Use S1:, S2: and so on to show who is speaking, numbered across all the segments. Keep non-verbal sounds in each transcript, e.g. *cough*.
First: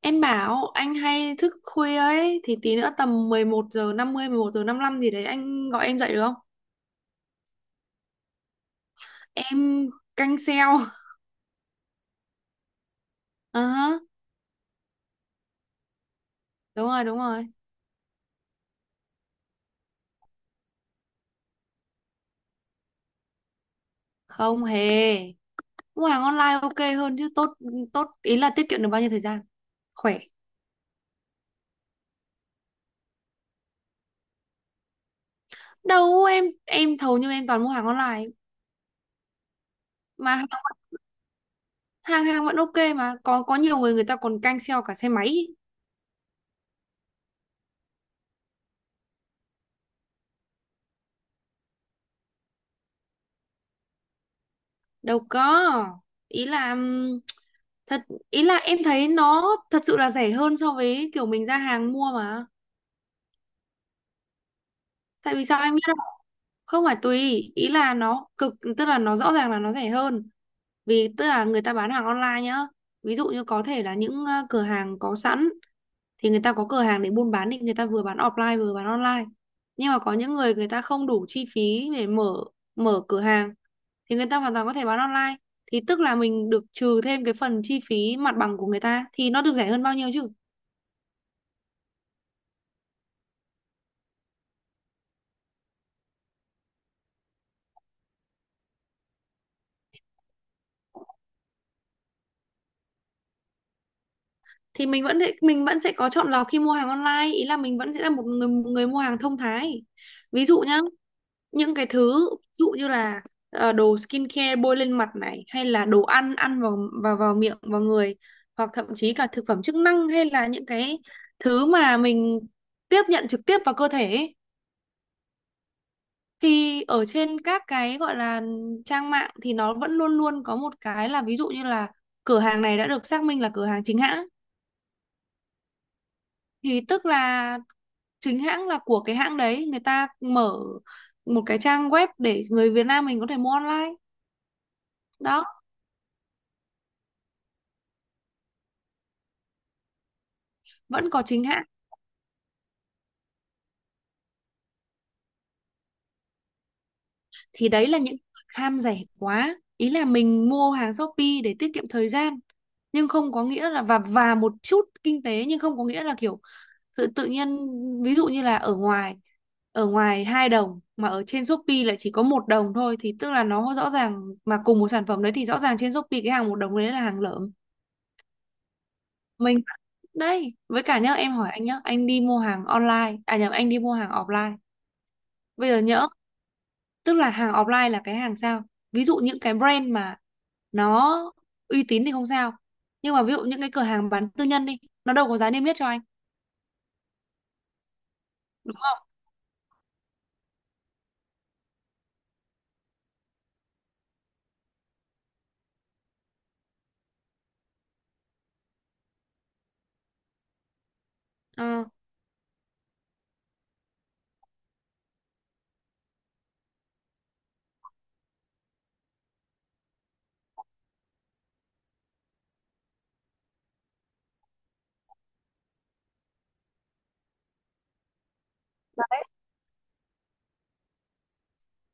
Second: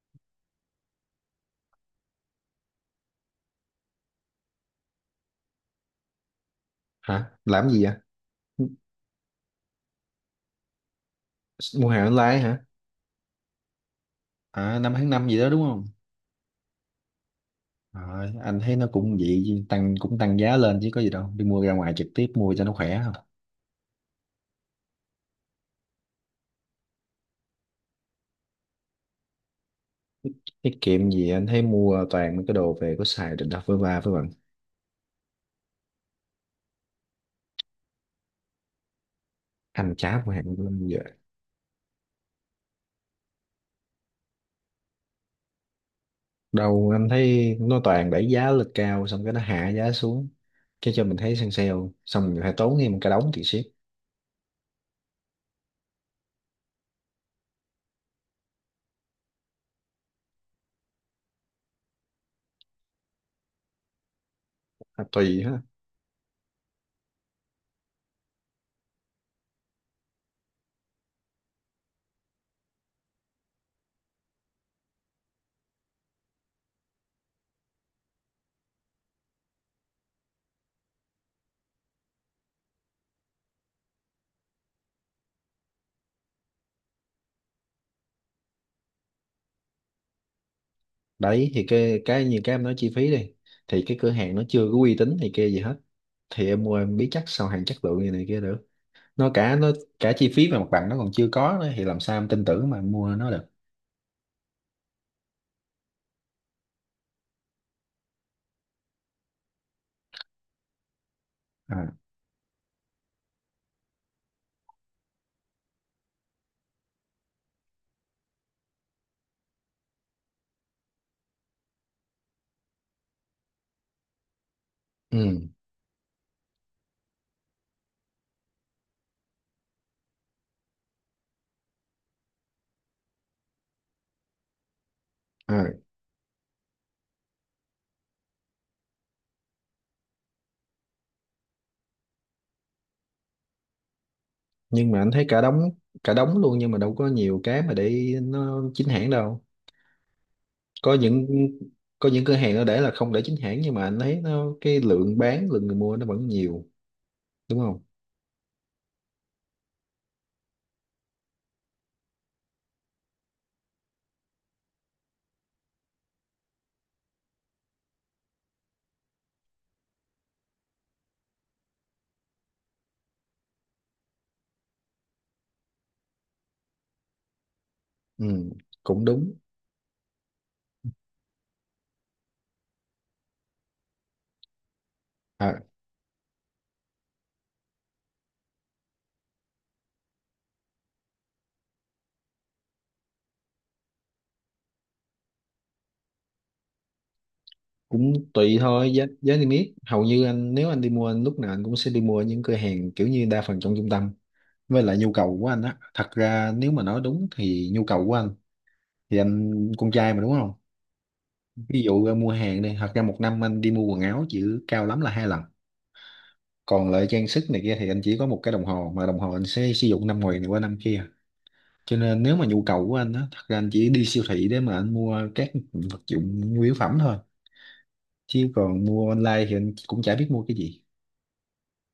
S1: Em bảo anh hay thức khuya ấy thì tí nữa tầm 11:55 gì đấy anh gọi em dậy được không?
S2: Hả, làm gì vậy?
S1: Em canh sale. *laughs*
S2: Mua hàng online hả?
S1: Ờ hả.
S2: À, năm tháng năm gì đó đúng không?
S1: Đúng rồi, đúng rồi.
S2: Rồi, anh thấy nó cũng vậy, tăng cũng tăng giá lên chứ có gì đâu, đi mua ra ngoài trực tiếp mua cho nó khỏe không?
S1: Không hề. Mua hàng online ok hơn chứ tốt. Ý là tiết kiệm được bao nhiêu thời gian? Khỏe.
S2: Tiết kiệm gì, anh thấy mua toàn mấy cái đồ về có xài, định đặt với ba với bạn.
S1: Đâu, em hầu như em toàn mua hàng online
S2: Anh chả mua
S1: mà
S2: hàng
S1: hàng
S2: online giờ.
S1: hàng hàng vẫn ok mà có nhiều người người ta còn canh sale cả xe máy.
S2: Đâu, anh thấy nó toàn đẩy giá lên cao, xong cái nó hạ giá xuống, cái cho mình thấy săn sale, xong mình phải tốn thêm một cái đống tiền ship.
S1: Đâu có. Ý là thật ý là em thấy nó thật sự là rẻ hơn so với kiểu mình ra hàng mua mà.
S2: À,
S1: Tại
S2: tùy
S1: vì
S2: ha.
S1: sao em biết không? Không phải tùy, ý là tức là nó rõ ràng là nó rẻ hơn. Vì tức là người ta bán hàng online nhá. Ví dụ như có thể là những cửa hàng có sẵn thì người ta có cửa hàng để buôn bán thì người ta vừa bán offline vừa bán online. Nhưng mà có những người, người ta không đủ chi phí để mở, cửa hàng thì người ta hoàn toàn có thể bán online. Thì tức là mình được trừ thêm cái phần chi phí mặt bằng của người ta thì nó được rẻ hơn bao nhiêu chứ?
S2: Đấy thì cái như cái em nói chi phí đi, thì cái cửa hàng nó chưa có uy tín thì kia gì hết, thì em mua em biết chắc sao hàng chất lượng như này kia được. Nó cả chi phí và mặt bằng nó còn chưa có nữa thì làm sao em tin tưởng mà em mua nó được.
S1: Thì mình vẫn sẽ- Mình vẫn sẽ có chọn lọc khi mua hàng online, ý là mình vẫn sẽ là một người mua hàng thông thái. Ví dụ nhá, những cái
S2: À,
S1: thứ ví dụ như là đồ skincare bôi lên mặt này, hay là đồ ăn ăn vào vào vào miệng, vào người, hoặc thậm chí cả thực phẩm chức năng, hay là những cái thứ mà mình tiếp nhận trực tiếp vào cơ thể ấy.
S2: ừ,
S1: Thì ở trên các cái gọi là trang mạng thì nó vẫn luôn luôn có một cái là, ví dụ như là cửa hàng này đã được xác minh là cửa hàng chính hãng.
S2: à.
S1: Thì tức là chính hãng là của cái hãng đấy người ta mở một cái trang web để người Việt Nam mình có thể mua online
S2: Nhưng mà anh thấy cả
S1: đó.
S2: đống, cả đống luôn, nhưng mà đâu có nhiều cái mà để nó chính hãng đâu. Có
S1: Vẫn có
S2: những,
S1: chính hãng.
S2: cửa hàng nó để là không để chính hãng, nhưng mà anh thấy nó cái lượng bán, lượng người mua nó vẫn nhiều, đúng
S1: Thì
S2: không?
S1: đấy là những người ham rẻ quá, ý là mình mua hàng Shopee để tiết kiệm thời gian, nhưng không có nghĩa là, và một chút kinh tế, nhưng không có nghĩa là kiểu tự tự nhiên ví dụ như là ở ngoài, ở ngoài 2 đồng mà ở trên Shopee lại chỉ có 1 đồng thôi, thì tức là nó rõ ràng mà cùng một sản phẩm đấy, thì rõ ràng trên Shopee cái hàng 1 đồng đấy là hàng lởm.
S2: Ừ, cũng đúng.
S1: Mình đây với cả nhớ em hỏi anh nhá, anh đi mua hàng online à, nhầm, anh đi mua hàng offline
S2: À,
S1: bây giờ nhỡ, tức là hàng offline là cái hàng sao, ví dụ những cái brand mà nó uy tín thì không sao, nhưng mà ví dụ những cái cửa hàng bán tư nhân đi, nó đâu có giá niêm yết cho anh,
S2: cũng tùy
S1: đúng
S2: thôi.
S1: không?
S2: Giá giá niêm yết hầu như anh, nếu anh đi mua, anh lúc nào anh cũng sẽ đi mua những cửa hàng kiểu như đa phần trong trung tâm. Với lại nhu cầu của anh á, thật ra nếu mà nói đúng thì nhu cầu của anh, thì anh con trai mà đúng không? Ví
S1: Ờ,
S2: dụ ra mua hàng đi, thật ra một năm anh đi mua quần áo chỉ cao lắm là hai lần. Còn lại trang sức này kia thì anh chỉ có một cái đồng hồ, mà đồng hồ anh sẽ sử dụng năm ngoài này qua năm kia. Cho nên nếu mà nhu cầu của anh á, thật ra anh chỉ đi siêu thị để mà anh mua các vật dụng nhu yếu phẩm thôi, chứ còn mua online thì anh cũng chả biết mua cái gì.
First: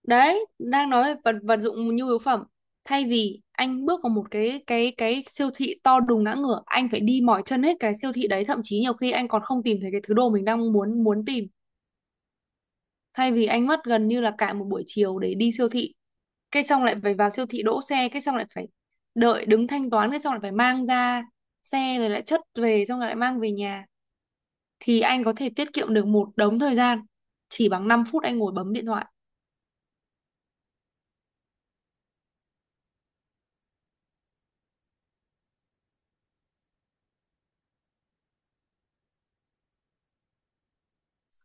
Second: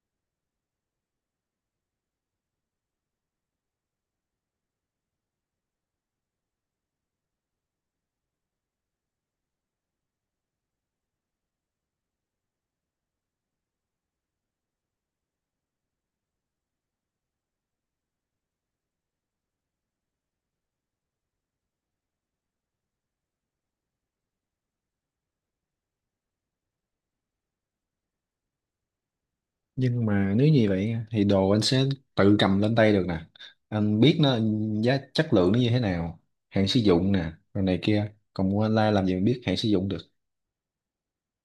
S1: đấy, đang nói về vật vật dụng nhu yếu phẩm, thay vì anh bước vào một cái siêu thị to đùng ngã ngửa, anh phải đi mỏi chân hết cái siêu thị đấy, thậm chí nhiều khi anh còn không tìm thấy cái thứ đồ mình đang muốn muốn tìm. Thay vì anh mất gần như là cả một buổi chiều để đi siêu thị, cái xong lại phải vào siêu thị đỗ xe, cái xong lại phải đợi đứng thanh toán, cái xong lại phải mang ra xe, rồi lại chất về, xong rồi lại mang về nhà, thì anh có thể tiết kiệm được một đống thời gian chỉ bằng 5 phút anh ngồi bấm điện thoại.
S2: Nhưng mà nếu như vậy thì đồ anh sẽ tự cầm lên tay được nè, anh biết nó giá chất lượng nó như thế nào, hạn sử dụng nè rồi này kia, còn mua online làm gì mà biết hạn sử dụng được.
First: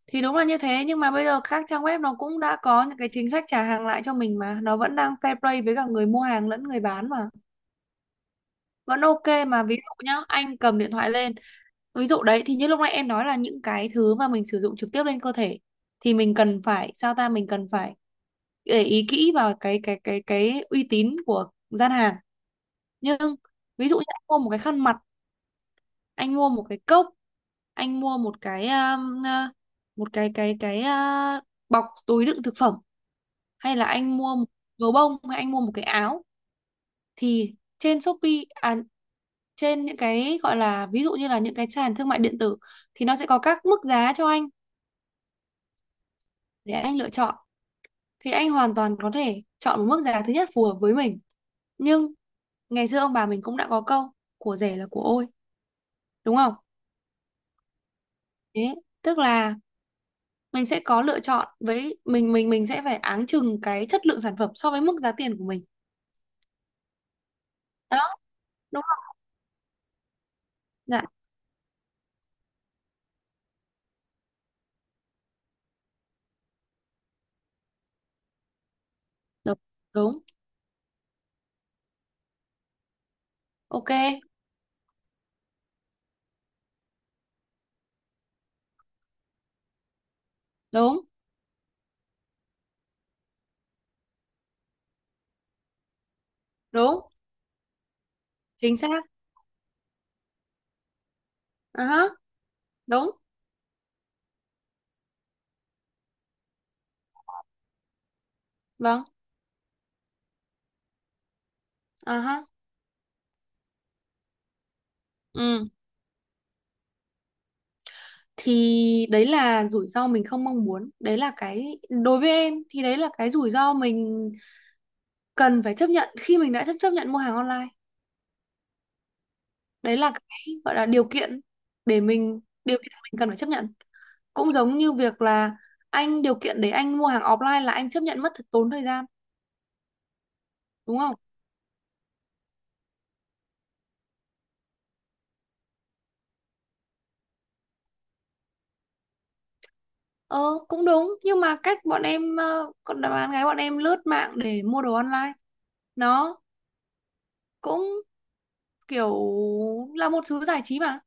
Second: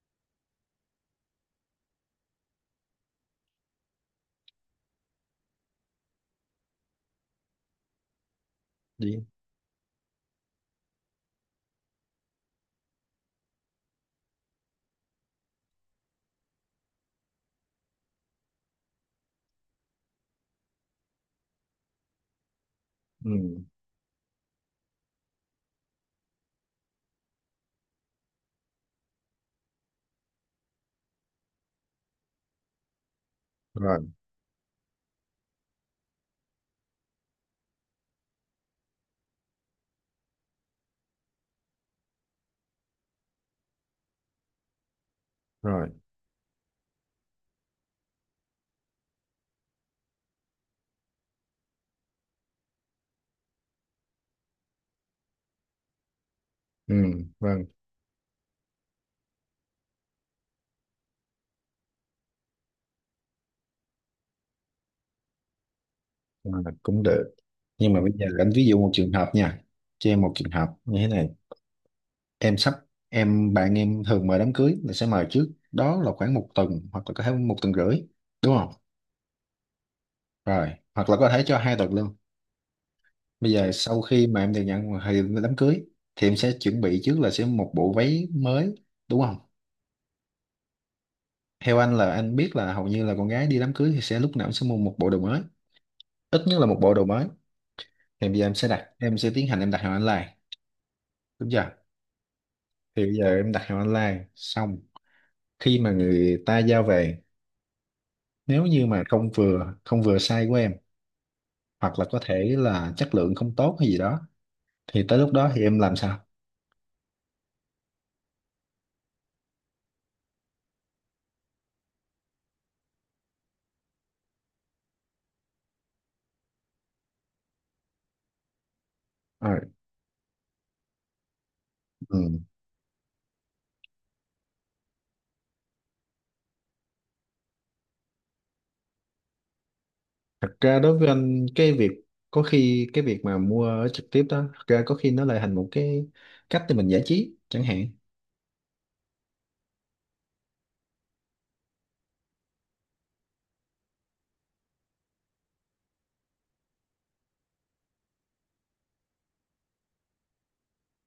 S1: Thì đúng là như thế, nhưng mà bây giờ các trang web nó cũng đã có những cái chính sách trả hàng lại cho mình mà, nó vẫn đang fair play với cả người mua hàng lẫn người bán mà. Vẫn
S2: Đi.
S1: ok mà, ví dụ nhá anh cầm điện thoại lên, ví dụ đấy thì như lúc nãy em nói là những cái thứ mà mình sử dụng trực tiếp lên cơ thể thì mình cần phải sao ta, mình cần phải để ý kỹ vào cái uy tín của gian hàng. Nhưng
S2: Ừ.
S1: ví dụ như anh mua một cái khăn mặt, anh mua một cái cốc, anh mua một cái một bọc túi đựng thực phẩm, hay là
S2: Rồi.
S1: anh mua một gấu bông, hay anh mua một cái áo, thì trên Shopee, trên những cái gọi là ví dụ như là những cái sàn thương mại điện tử thì nó sẽ có các mức giá cho anh
S2: Rồi.
S1: để anh lựa chọn. Thì anh hoàn toàn có thể chọn một mức giá thứ nhất phù hợp với mình, nhưng ngày xưa ông bà mình cũng đã có câu của rẻ là của ôi, đúng không?
S2: Ừ. Vâng.
S1: Thế tức là mình sẽ có lựa chọn với mình sẽ phải áng chừng cái chất lượng sản phẩm so với mức giá tiền của mình
S2: À, cũng được, nhưng mà bây
S1: đó,
S2: giờ anh ví dụ
S1: đúng
S2: một trường
S1: không?
S2: hợp nha, cho em một trường hợp như
S1: Dạ,
S2: thế này. Em sắp, em bạn em thường mời đám cưới là sẽ mời trước đó là khoảng một tuần hoặc là có thể một tuần rưỡi, đúng không?
S1: đúng đúng,
S2: Rồi, hoặc là có thể cho 2 tuần luôn. Bây giờ
S1: ok,
S2: sau khi mà em được nhận thì đám cưới, thì em sẽ chuẩn bị trước là sẽ một bộ váy mới, đúng không?
S1: đúng
S2: Theo anh là anh biết là hầu như là con gái đi đám cưới thì sẽ lúc nào cũng sẽ mua một bộ đồ mới, ít nhất là một bộ
S1: đúng,
S2: đồ mới. Thì bây giờ em sẽ
S1: chính
S2: đặt,
S1: xác,
S2: em sẽ tiến hành em đặt hàng online, đúng chưa?
S1: à ha,
S2: Thì
S1: đúng,
S2: bây giờ em đặt hàng online xong, khi mà người ta giao về, nếu như mà
S1: vâng,
S2: không vừa size của em hoặc là
S1: à
S2: có
S1: ha,
S2: thể là chất lượng không tốt hay gì đó, thì tới lúc đó thì
S1: ừ.
S2: em làm sao?
S1: Thì đấy là rủi ro mình không mong muốn, đấy là cái, đối với em thì đấy là cái rủi ro mình cần phải chấp nhận khi mình đã chấp chấp nhận mua hàng online.
S2: Ờ,
S1: Đấy là cái gọi là điều kiện để
S2: ừ.
S1: mình, điều kiện mình cần phải chấp nhận, cũng giống như việc là anh, điều kiện để anh mua hàng offline là anh chấp nhận mất thật tốn thời gian,
S2: Thật ra đối
S1: đúng
S2: với
S1: không?
S2: anh cái việc, có khi cái việc mà mua ở trực tiếp đó, thật ra có khi nó lại thành một cái cách để mình giải trí chẳng hạn.
S1: Ờ, cũng đúng, nhưng mà cách bọn em, còn là bạn gái bọn em lướt mạng để mua đồ online, nó cũng kiểu là một thứ giải trí mà.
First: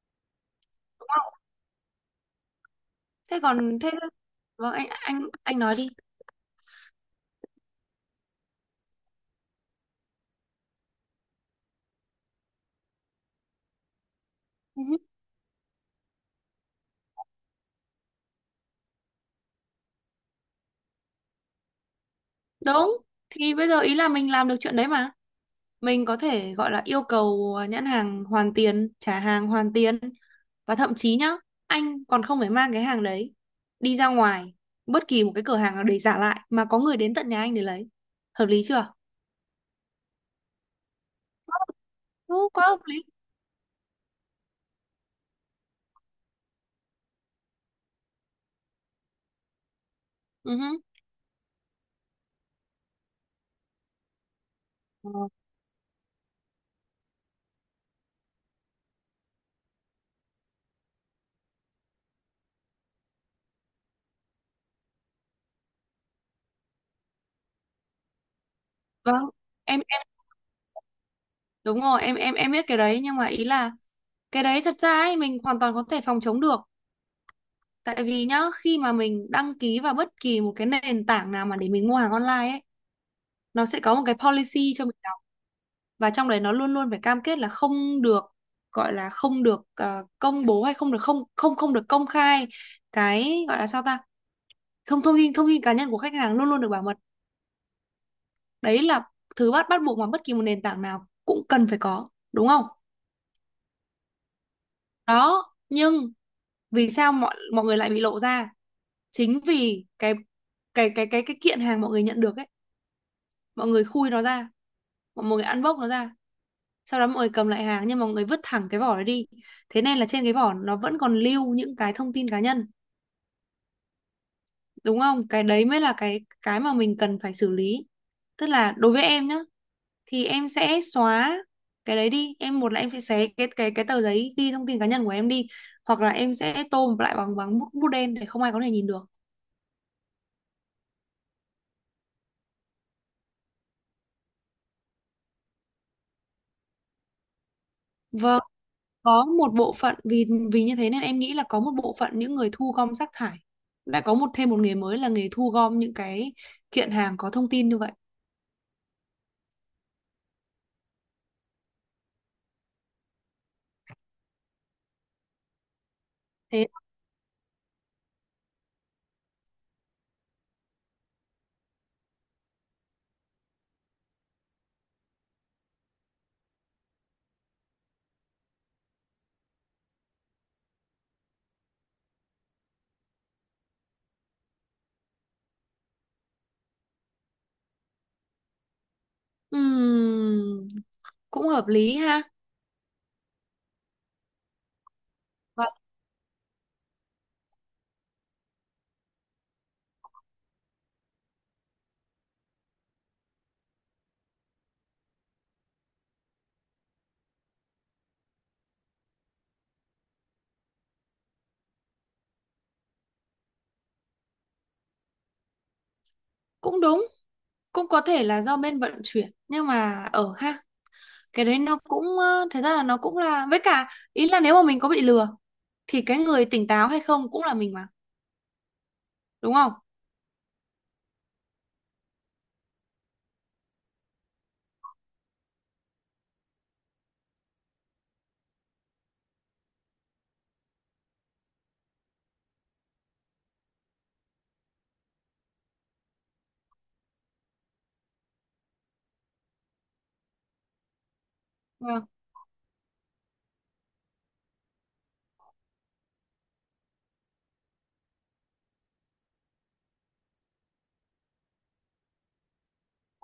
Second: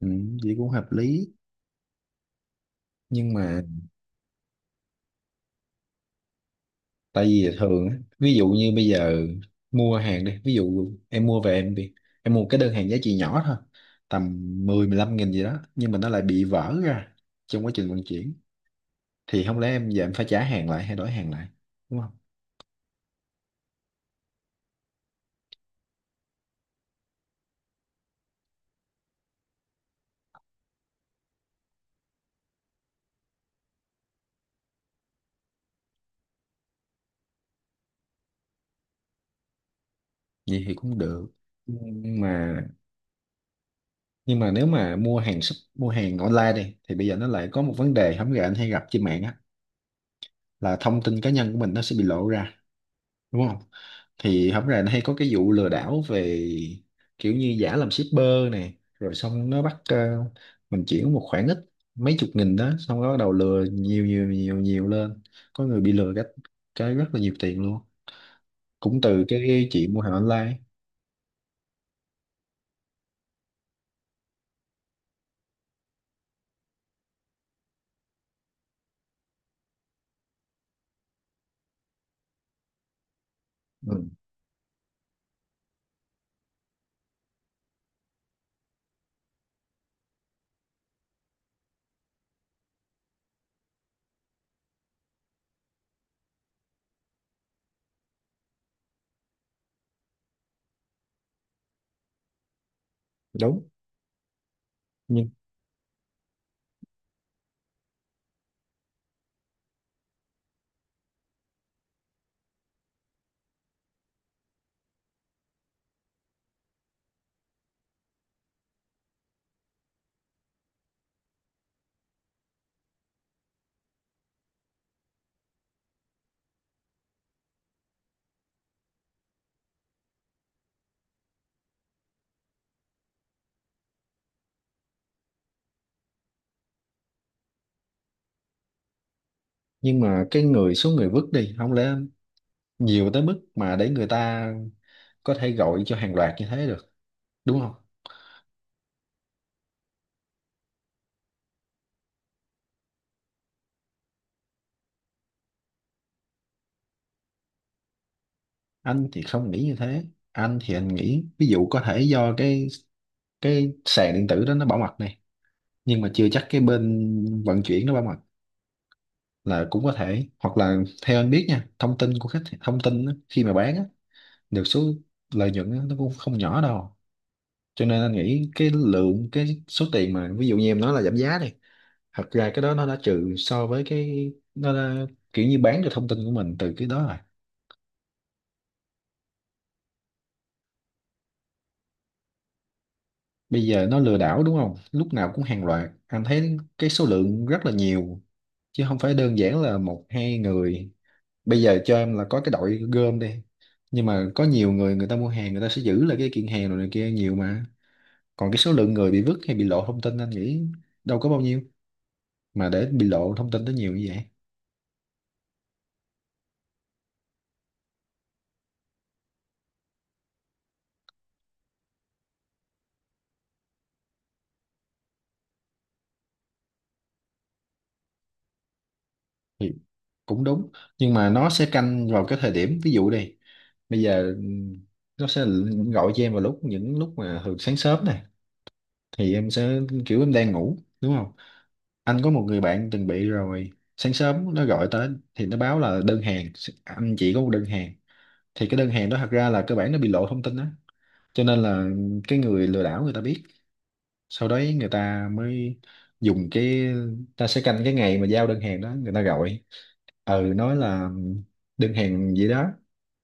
S2: Ừ, vậy cũng hợp lý. Nhưng
S1: Thế
S2: mà,
S1: còn thế, vâng, anh nói đi.
S2: tại vì thường á, ví dụ như bây giờ mua hàng đi, ví dụ em mua về em bị, em mua cái đơn hàng giá trị nhỏ thôi, tầm
S1: Ừ,
S2: mười mười lăm nghìn gì đó, nhưng mà nó lại bị vỡ ra trong quá trình vận chuyển, thì không lẽ em giờ em phải trả hàng lại hay đổi hàng lại, đúng không?
S1: đúng. Thì bây giờ, ý là mình làm được chuyện đấy mà, mình có thể gọi là yêu cầu nhãn hàng hoàn tiền, trả hàng hoàn tiền. Và thậm chí nhá, anh còn không phải mang cái hàng đấy đi ra ngoài bất kỳ một cái cửa hàng nào để trả lại, mà có người đến tận nhà anh để lấy. Hợp lý chưa?
S2: Vậy thì cũng được, nhưng
S1: Đúng,
S2: mà,
S1: quá hợp lý.
S2: nhưng mà nếu mà mua hàng mua hàng online đi thì bây giờ nó lại có một vấn đề không gà anh hay gặp trên mạng á,
S1: Ừ.
S2: là
S1: Hứ.
S2: thông tin cá nhân của mình nó sẽ bị lộ ra, đúng không? Thì không gà nó hay
S1: Ờ,
S2: có cái vụ lừa đảo về kiểu như giả làm shipper này, rồi xong nó bắt mình chuyển một khoản ít, mấy chục nghìn đó, xong nó bắt đầu lừa nhiều nhiều nhiều nhiều lên, có người bị lừa cái, rất là nhiều tiền luôn, cũng từ
S1: vâng.
S2: cái
S1: em
S2: chị mua
S1: em
S2: hàng online.
S1: Đúng rồi, biết cái đấy nhưng mà ý là cái đấy thật ra ấy mình hoàn toàn có thể phòng chống được. Tại vì nhá, khi mà mình đăng ký vào bất kỳ một cái nền tảng nào mà để mình mua hàng online ấy, nó sẽ có một
S2: Ừ,
S1: cái policy cho mình đọc, và trong đấy nó luôn luôn phải cam kết là không được, gọi là không được công bố, hay không được, không không không được công khai cái gọi là sao ta? Thông Thông tin, thông tin cá nhân của khách hàng luôn luôn được bảo mật. Đấy là thứ bắt bắt buộc mà bất kỳ một nền tảng nào cũng cần phải có, đúng không?
S2: đúng. nhưng
S1: Đó, nhưng vì sao mọi mọi người lại bị lộ ra? Chính vì cái kiện hàng mọi người nhận được ấy, mọi người khui nó ra, mọi người ăn bốc nó ra, sau đó mọi người cầm lại hàng nhưng mà mọi người vứt thẳng cái vỏ đó đi, thế nên là trên cái vỏ nó vẫn còn lưu những cái thông tin cá nhân, đúng không? Cái đấy mới là cái mà mình cần phải xử lý. Tức là đối với em nhá, thì em sẽ xóa cái đấy đi em, một là em sẽ xé cái tờ giấy ghi thông tin cá nhân của em đi, hoặc là em sẽ tô lại bằng, bút đen để không ai có thể nhìn được.
S2: nhưng mà cái người, số người vứt đi không lẽ nhiều tới mức mà để người ta có thể gọi cho hàng loạt như thế được, đúng không?
S1: Vâng, có một bộ phận, vì vì như thế nên em nghĩ là có một bộ phận những người thu gom rác thải đã có một, thêm một nghề mới là nghề thu gom những cái kiện hàng có thông tin như vậy.
S2: Anh thì không nghĩ như thế. Anh thì anh nghĩ ví dụ có thể do cái sàn điện tử đó nó bảo mật này, nhưng mà chưa chắc cái
S1: Thế
S2: bên vận chuyển nó bảo mật là cũng có thể, hoặc là theo anh biết nha, thông tin của khách, thông tin á, khi mà bán á, được số lợi nhuận á, nó cũng không nhỏ đâu. Cho nên anh nghĩ cái lượng, cái số tiền mà ví dụ như em nói là giảm giá đi, thật ra cái đó nó đã trừ so với cái nó đã, kiểu như bán được thông tin của mình từ cái đó rồi.
S1: ừm, cũng hợp lý ha.
S2: Bây giờ nó lừa đảo đúng không, lúc nào cũng hàng
S1: Và
S2: loạt, anh thấy cái số lượng rất là nhiều chứ không phải đơn giản là một hai người. Bây giờ cho em là có cái đội gom đi, nhưng mà có nhiều người, người ta mua hàng người ta sẽ giữ lại cái kiện hàng rồi này kia nhiều mà. Còn cái số lượng người bị vứt hay bị lộ thông tin anh nghĩ đâu có bao nhiêu mà để bị lộ thông tin tới nhiều như vậy.
S1: cũng đúng, cũng có thể là do bên vận chuyển nhưng mà ở ha, cái đấy nó cũng thật ra là nó cũng là, với cả ý là nếu mà mình có bị lừa thì cái người tỉnh táo hay không cũng là mình mà, đúng
S2: Thì
S1: không?
S2: cũng đúng, nhưng mà nó sẽ canh vào cái thời điểm ví dụ đi, bây giờ nó sẽ gọi cho em vào lúc những lúc mà thường sáng sớm này, thì em sẽ kiểu em đang ngủ đúng không. Anh có một người bạn từng bị rồi, sáng sớm nó gọi tới thì nó báo là đơn hàng, anh chỉ có một đơn hàng, thì cái đơn hàng đó thật ra là cơ bản nó bị lộ thông tin đó, cho nên là
S1: Vâng,
S2: cái người lừa đảo người ta biết, sau đấy người ta mới dùng cái, ta sẽ canh cái ngày mà giao đơn hàng đó người ta gọi, ừ nói là đơn hàng gì đó,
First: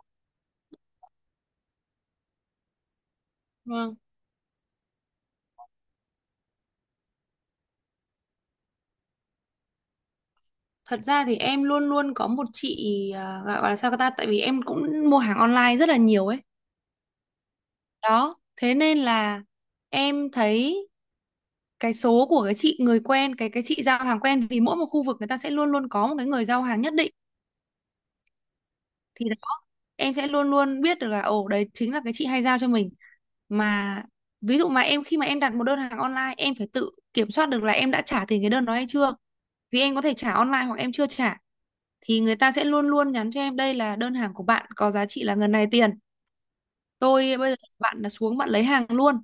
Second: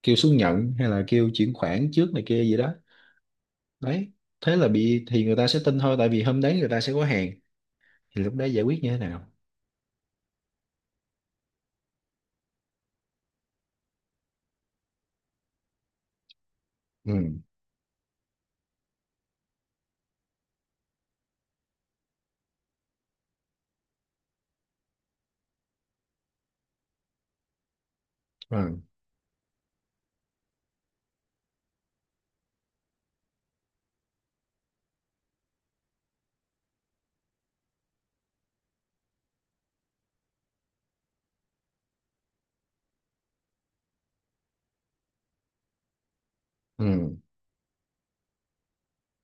S2: kêu xuống nhận hay là kêu chuyển khoản trước này kia gì đó.
S1: vâng.
S2: Đấy, thế là bị, thì người ta sẽ tin thôi tại vì hôm đấy người ta sẽ có hàng, thì lúc đấy giải quyết như thế nào?
S1: Thật ra thì em luôn luôn có một chị, gọi, là sao ta, tại vì em cũng mua hàng online rất là nhiều ấy.
S2: Ừ.
S1: Đó, thế nên là em thấy cái số của cái chị người quen, cái chị giao hàng quen, vì mỗi một khu vực người ta sẽ luôn luôn có một cái người giao hàng nhất định.
S2: Rồi.
S1: Thì đó, em sẽ luôn luôn biết được là ồ đấy chính là cái chị hay giao cho mình mà. Ví dụ mà em khi mà em đặt một đơn hàng online em phải tự kiểm soát được là em đã trả tiền cái đơn đó hay chưa, vì em có thể trả online hoặc em chưa trả, thì người ta sẽ luôn luôn nhắn cho em đây là đơn hàng của bạn có giá trị là ngần này tiền,
S2: Ừ.
S1: tôi bây giờ bạn là xuống bạn lấy hàng luôn,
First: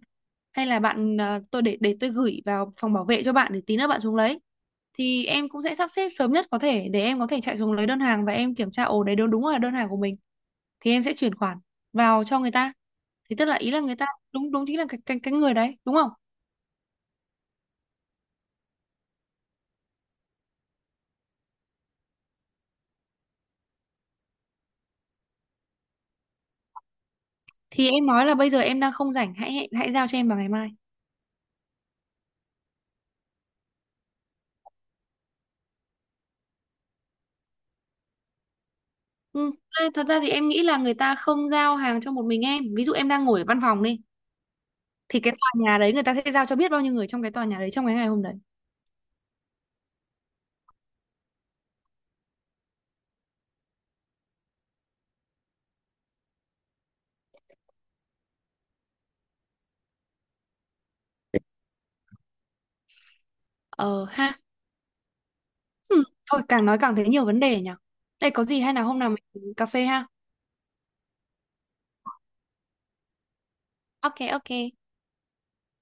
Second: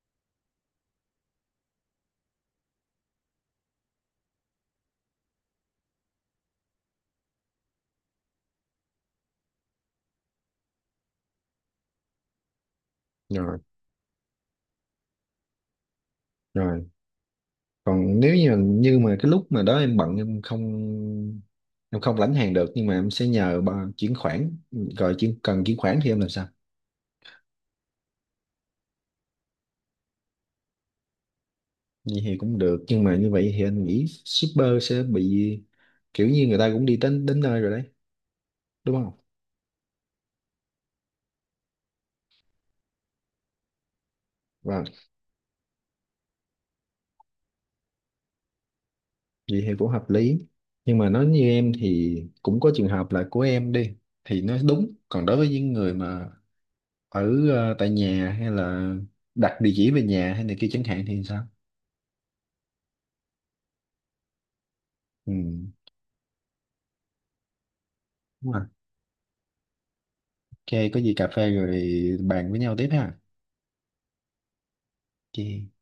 S1: hay là bạn, tôi để, tôi gửi vào phòng bảo vệ cho bạn để tí nữa bạn xuống lấy. Thì em cũng sẽ sắp xếp sớm nhất có thể để em có thể chạy xuống lấy đơn hàng và em kiểm tra, ồ đấy đúng, đúng là đơn hàng của mình, thì em sẽ chuyển khoản vào cho người ta. Thì tức là
S2: Rồi.
S1: ý là người ta đúng, đúng chính là cái người đấy, đúng không?
S2: Rồi. Còn nếu như, như mà cái lúc mà đó em bận em không, em không lãnh hàng được nhưng mà em sẽ nhờ bà chuyển khoản rồi chuyển, cần chuyển khoản thì em làm sao?
S1: Thì em nói là bây giờ em đang không rảnh, hãy hãy, hãy giao cho em vào ngày mai.
S2: Vậy thì cũng được, nhưng mà như vậy thì anh nghĩ shipper sẽ bị kiểu như người ta cũng đi đến đến nơi rồi đấy, đúng không?
S1: Ừ. À, thật ra thì em nghĩ là người ta không giao hàng cho một mình em, ví dụ em đang ngồi ở văn phòng đi,
S2: Vâng.
S1: thì cái tòa nhà đấy người ta sẽ giao cho biết bao nhiêu người trong cái tòa nhà đấy trong cái ngày hôm đấy.
S2: Vậy thì cũng hợp lý. Nhưng mà nói như em thì cũng có trường hợp là của em đi thì nó đúng. Còn đối với những người mà ở tại nhà hay là đặt địa chỉ về nhà hay này kia chẳng hạn thì sao?
S1: Ờ ha.
S2: Ừ,
S1: Thôi càng nói càng thấy nhiều vấn đề nhỉ, đây có
S2: đúng
S1: gì
S2: rồi.
S1: hay là hôm nào mình cà phê ha.
S2: Ok, có gì cà phê rồi bàn với nhau tiếp ha.
S1: Ok, ok.
S2: Ok.